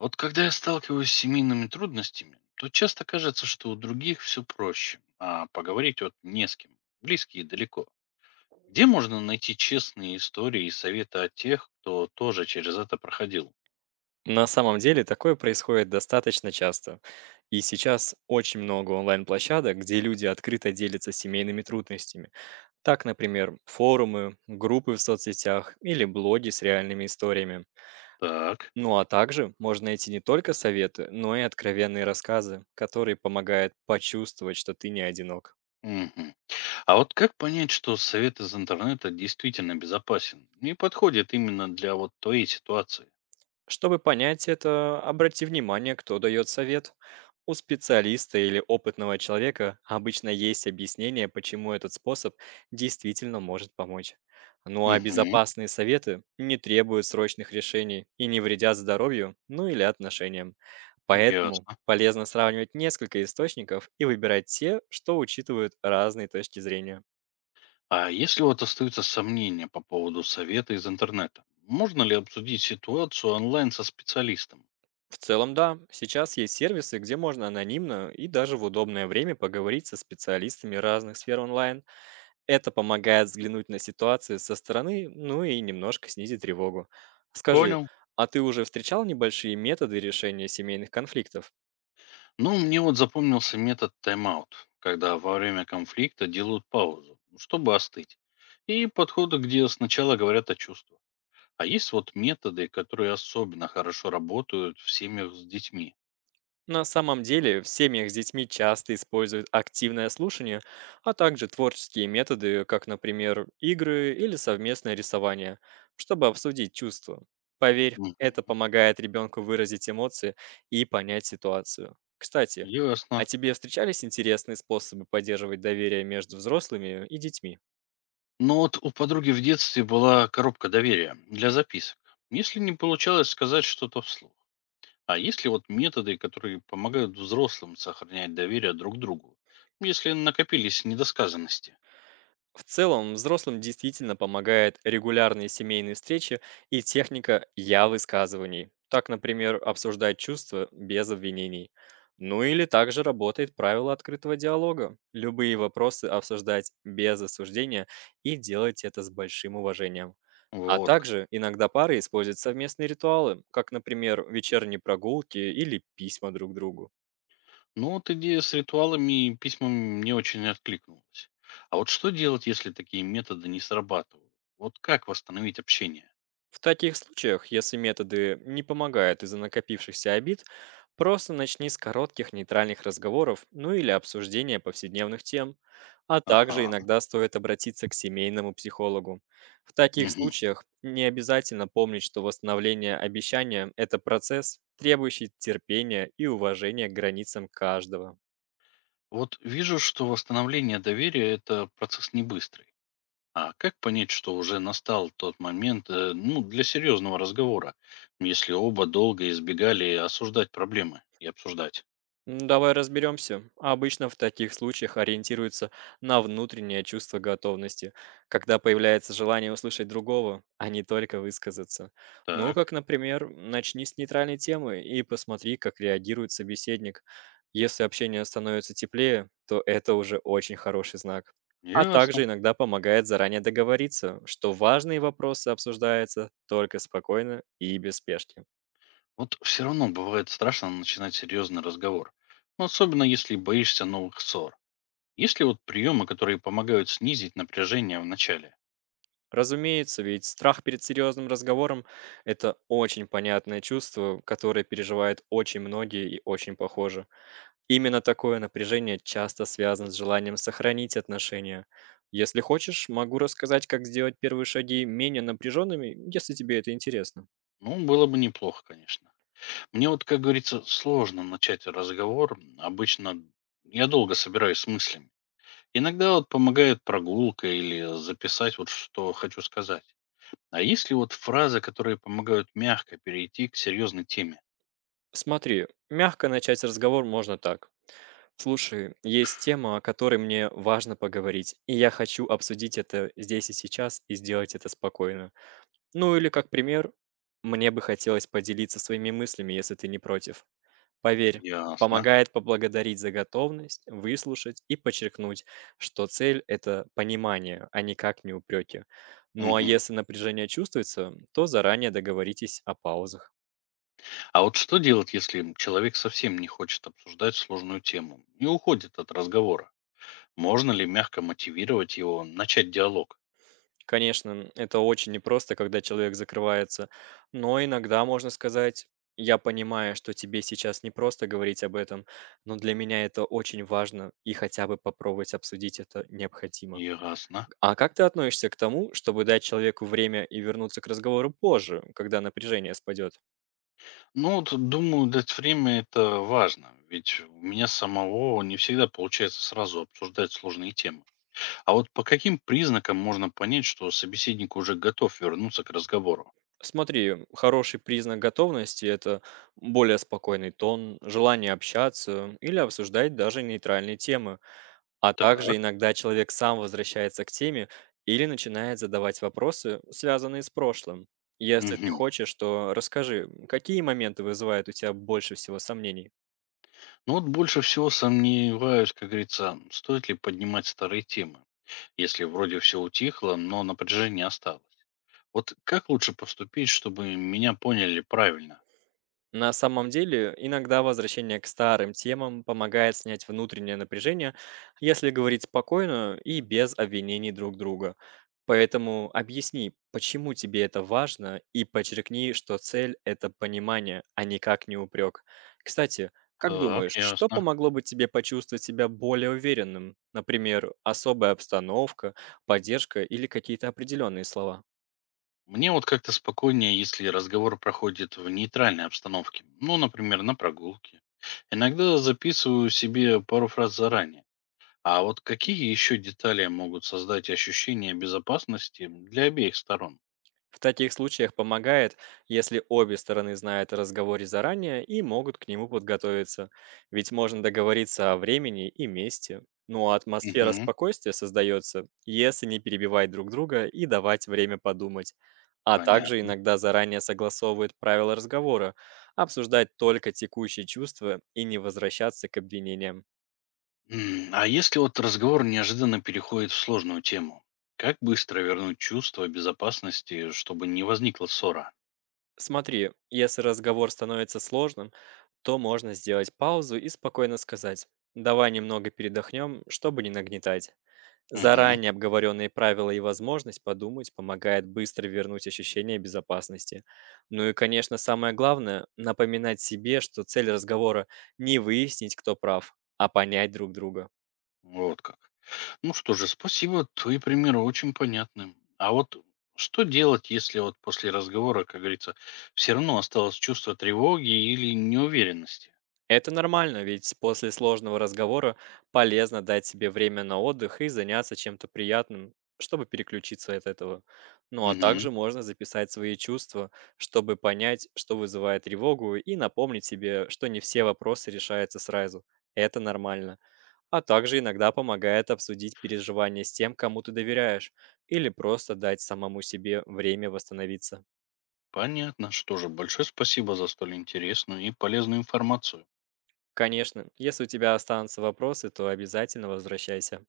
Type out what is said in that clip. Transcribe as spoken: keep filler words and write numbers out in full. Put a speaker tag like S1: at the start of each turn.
S1: Вот когда я сталкиваюсь с семейными трудностями, то часто кажется, что у других все проще, а поговорить вот не с кем, близкие далеко. Где можно найти честные истории и советы от тех, кто тоже через это проходил?
S2: На самом деле такое происходит достаточно часто. И сейчас очень много онлайн-площадок, где люди открыто делятся семейными трудностями. Так, например, форумы, группы в соцсетях или блоги с реальными историями.
S1: Так.
S2: Ну а также можно найти не только советы, но и откровенные рассказы, которые помогают почувствовать, что ты не одинок.
S1: Мгм. А вот как понять, что совет из интернета действительно безопасен и подходит именно для вот твоей ситуации?
S2: Чтобы понять это, обрати внимание, кто дает совет. У специалиста или опытного человека обычно есть объяснение, почему этот способ действительно может помочь. Ну а
S1: Угу,
S2: безопасные советы не требуют срочных решений и не вредят здоровью, ну или отношениям. Поэтому
S1: ясно.
S2: полезно сравнивать несколько источников и выбирать те, что учитывают разные точки зрения.
S1: А если вот остаются сомнения по поводу совета из интернета, можно ли обсудить ситуацию онлайн со специалистом?
S2: В целом, да. Сейчас есть сервисы, где можно анонимно и даже в удобное время поговорить со специалистами разных сфер онлайн. Это помогает взглянуть на ситуацию со стороны, ну и немножко снизить тревогу. Скажи,
S1: Понял.
S2: а ты уже встречал небольшие методы решения семейных конфликтов?
S1: Ну, мне вот запомнился метод тайм-аут, когда во время конфликта делают паузу, ну, чтобы остыть. И подходы, где сначала говорят о чувствах. А есть вот методы, которые особенно хорошо работают в семьях с детьми.
S2: На самом деле, в семьях с детьми часто используют активное слушание, а также творческие методы, как, например, игры или совместное рисование, чтобы обсудить чувства. Поверь,
S1: Мгм.
S2: это помогает ребенку выразить эмоции и понять ситуацию. Кстати, а
S1: Ясно.
S2: тебе встречались интересные способы поддерживать доверие между взрослыми и детьми?
S1: Но вот у подруги в детстве была коробка доверия для записок. Если не получалось сказать что-то вслух. А есть ли вот методы, которые помогают взрослым сохранять доверие друг к другу, если накопились недосказанности?
S2: В целом, взрослым действительно помогает регулярные семейные встречи и техника «я высказываний». Так, например, обсуждать чувства без обвинений. Ну или также работает правило открытого диалога. Любые вопросы обсуждать без осуждения и делать это с большим уважением. А
S1: Вот как.
S2: также иногда пары используют совместные ритуалы, как, например, вечерние прогулки или письма друг другу.
S1: Ну, вот идея с ритуалами и письмами мне очень откликнулась. А вот что делать, если такие методы не срабатывают? Вот как восстановить общение?
S2: В таких случаях, если методы не помогают из-за накопившихся обид, просто начни с коротких нейтральных разговоров, ну или обсуждения повседневных тем, а также
S1: Ага.
S2: иногда стоит обратиться к семейному психологу. В таких
S1: Мгм.
S2: случаях не обязательно помнить, что восстановление обещания – это процесс, требующий терпения и уважения к границам каждого.
S1: Вот вижу, что восстановление доверия– это процесс не быстрый. А как понять, что уже настал тот момент э, ну, для серьезного разговора, если оба долго избегали осуждать проблемы и обсуждать?
S2: М, Давай разберемся. Обычно в таких случаях ориентируются на внутреннее чувство готовности, когда появляется желание услышать другого, а не только высказаться. Ну,
S1: Так,
S2: как, например, начни с нейтральной темы и посмотри, как реагирует собеседник. Если общение становится теплее, то это уже очень хороший знак. А
S1: ясно.
S2: также иногда помогает заранее договориться, что важные вопросы обсуждаются только спокойно и без спешки.
S1: Вот все равно бывает страшно начинать серьезный разговор. Ну, особенно если боишься новых ссор. Есть ли вот приемы, которые помогают снизить напряжение в начале?
S2: Разумеется, ведь страх перед серьезным разговором – это очень понятное чувство, которое переживают очень многие и очень похоже. Именно такое напряжение часто связано с желанием сохранить отношения. Если хочешь, могу рассказать, как сделать первые шаги менее напряженными, если тебе это интересно.
S1: Ну, было бы неплохо, конечно. Мне вот, как говорится, сложно начать разговор. Обычно я долго собираюсь с мыслями. Иногда вот помогает прогулка или записать вот что хочу сказать. А есть ли вот фразы, которые помогают мягко перейти к серьезной теме?
S2: Смотри, мягко начать разговор можно так. Слушай, есть тема, о которой мне важно поговорить, и я хочу обсудить это здесь и сейчас и сделать это спокойно. Ну или как пример, мне бы хотелось поделиться своими мыслями, если ты не против. Поверь,
S1: Ясно.
S2: помогает поблагодарить за готовность, выслушать и подчеркнуть, что цель – это понимание, а никак не упреки. Ну а
S1: Мгм.
S2: если напряжение чувствуется, то заранее договоритесь о паузах.
S1: А вот что делать, если человек совсем не хочет обсуждать сложную тему и уходит от разговора? Можно ли мягко мотивировать его начать диалог?
S2: Конечно, это очень непросто, когда человек закрывается. Но иногда можно сказать, я понимаю, что тебе сейчас непросто говорить об этом, но для меня это очень важно, и хотя бы попробовать обсудить это необходимо.
S1: Ясно.
S2: А как ты относишься к тому, чтобы дать человеку время и вернуться к разговору позже, когда напряжение спадет?
S1: Ну вот, думаю, дать время– это важно, ведь у меня самого не всегда получается сразу обсуждать сложные темы. А вот по каким признакам можно понять, что собеседник уже готов вернуться к разговору?
S2: Смотри, хороший признак готовности – это более спокойный тон, желание общаться или обсуждать даже нейтральные темы. А также
S1: Так.
S2: иногда человек сам возвращается к теме или начинает задавать вопросы, связанные с прошлым. Если ты
S1: Мгм.
S2: хочешь, то расскажи, м, какие моменты вызывают у тебя больше всего сомнений?
S1: Ну вот больше всего сомневаюсь, как говорится, стоит ли поднимать старые темы, если вроде все утихло, но напряжение осталось. Вот как лучше поступить, чтобы меня поняли правильно?
S2: На самом деле, иногда возвращение к старым темам помогает снять внутреннее напряжение, если говорить спокойно и без обвинений друг друга. Поэтому объясни, почему тебе это важно, и подчеркни, что цель – это понимание, а никак не упрек. Кстати, как
S1: Так,
S2: думаешь, что
S1: ясно.
S2: помогло бы тебе почувствовать себя более уверенным? Например, особая обстановка, поддержка или какие-то определенные слова?
S1: Мне вот как-то спокойнее, если разговор проходит в нейтральной обстановке. Ну, например, на прогулке. Иногда записываю себе пару фраз заранее. А вот какие еще детали могут создать ощущение безопасности для обеих сторон?
S2: В таких случаях помогает, если обе стороны знают о разговоре заранее и могут к нему подготовиться, ведь можно договориться о времени и месте. Ну а атмосфера
S1: Угу,
S2: спокойствия создается, если не перебивать друг друга и давать время подумать. А также
S1: понятно.
S2: иногда заранее согласовывают правила разговора, обсуждать только текущие чувства и не возвращаться к обвинениям.
S1: М, А если вот разговор неожиданно переходит в сложную тему? Как быстро вернуть чувство безопасности, чтобы не возникла ссора?
S2: Смотри, если разговор становится сложным, то можно сделать паузу и спокойно сказать: «давай немного передохнем, чтобы не нагнетать».
S1: Угу,
S2: Заранее обговоренные правила и возможность подумать помогает быстро вернуть ощущение безопасности. Ну и, конечно, самое главное – напоминать себе, что цель разговора – не выяснить, кто прав, а понять друг друга.
S1: вот как. Ну что же, спасибо, твои примеры очень понятны. А вот что делать, если вот после разговора, как говорится, все равно осталось чувство тревоги или неуверенности?
S2: Это нормально, ведь после сложного разговора полезно дать себе время на отдых и заняться чем-то приятным, чтобы переключиться от этого. Ну а
S1: Угу,
S2: также можно записать свои чувства, чтобы понять, что вызывает тревогу, и напомнить себе, что не все вопросы решаются сразу. Это нормально. А также иногда помогает обсудить переживания с тем, кому ты доверяешь, или просто дать самому себе время восстановиться.
S1: понятно. Что же, большое спасибо за столь интересную и полезную информацию.
S2: Конечно, если у тебя останутся вопросы, то обязательно возвращайся.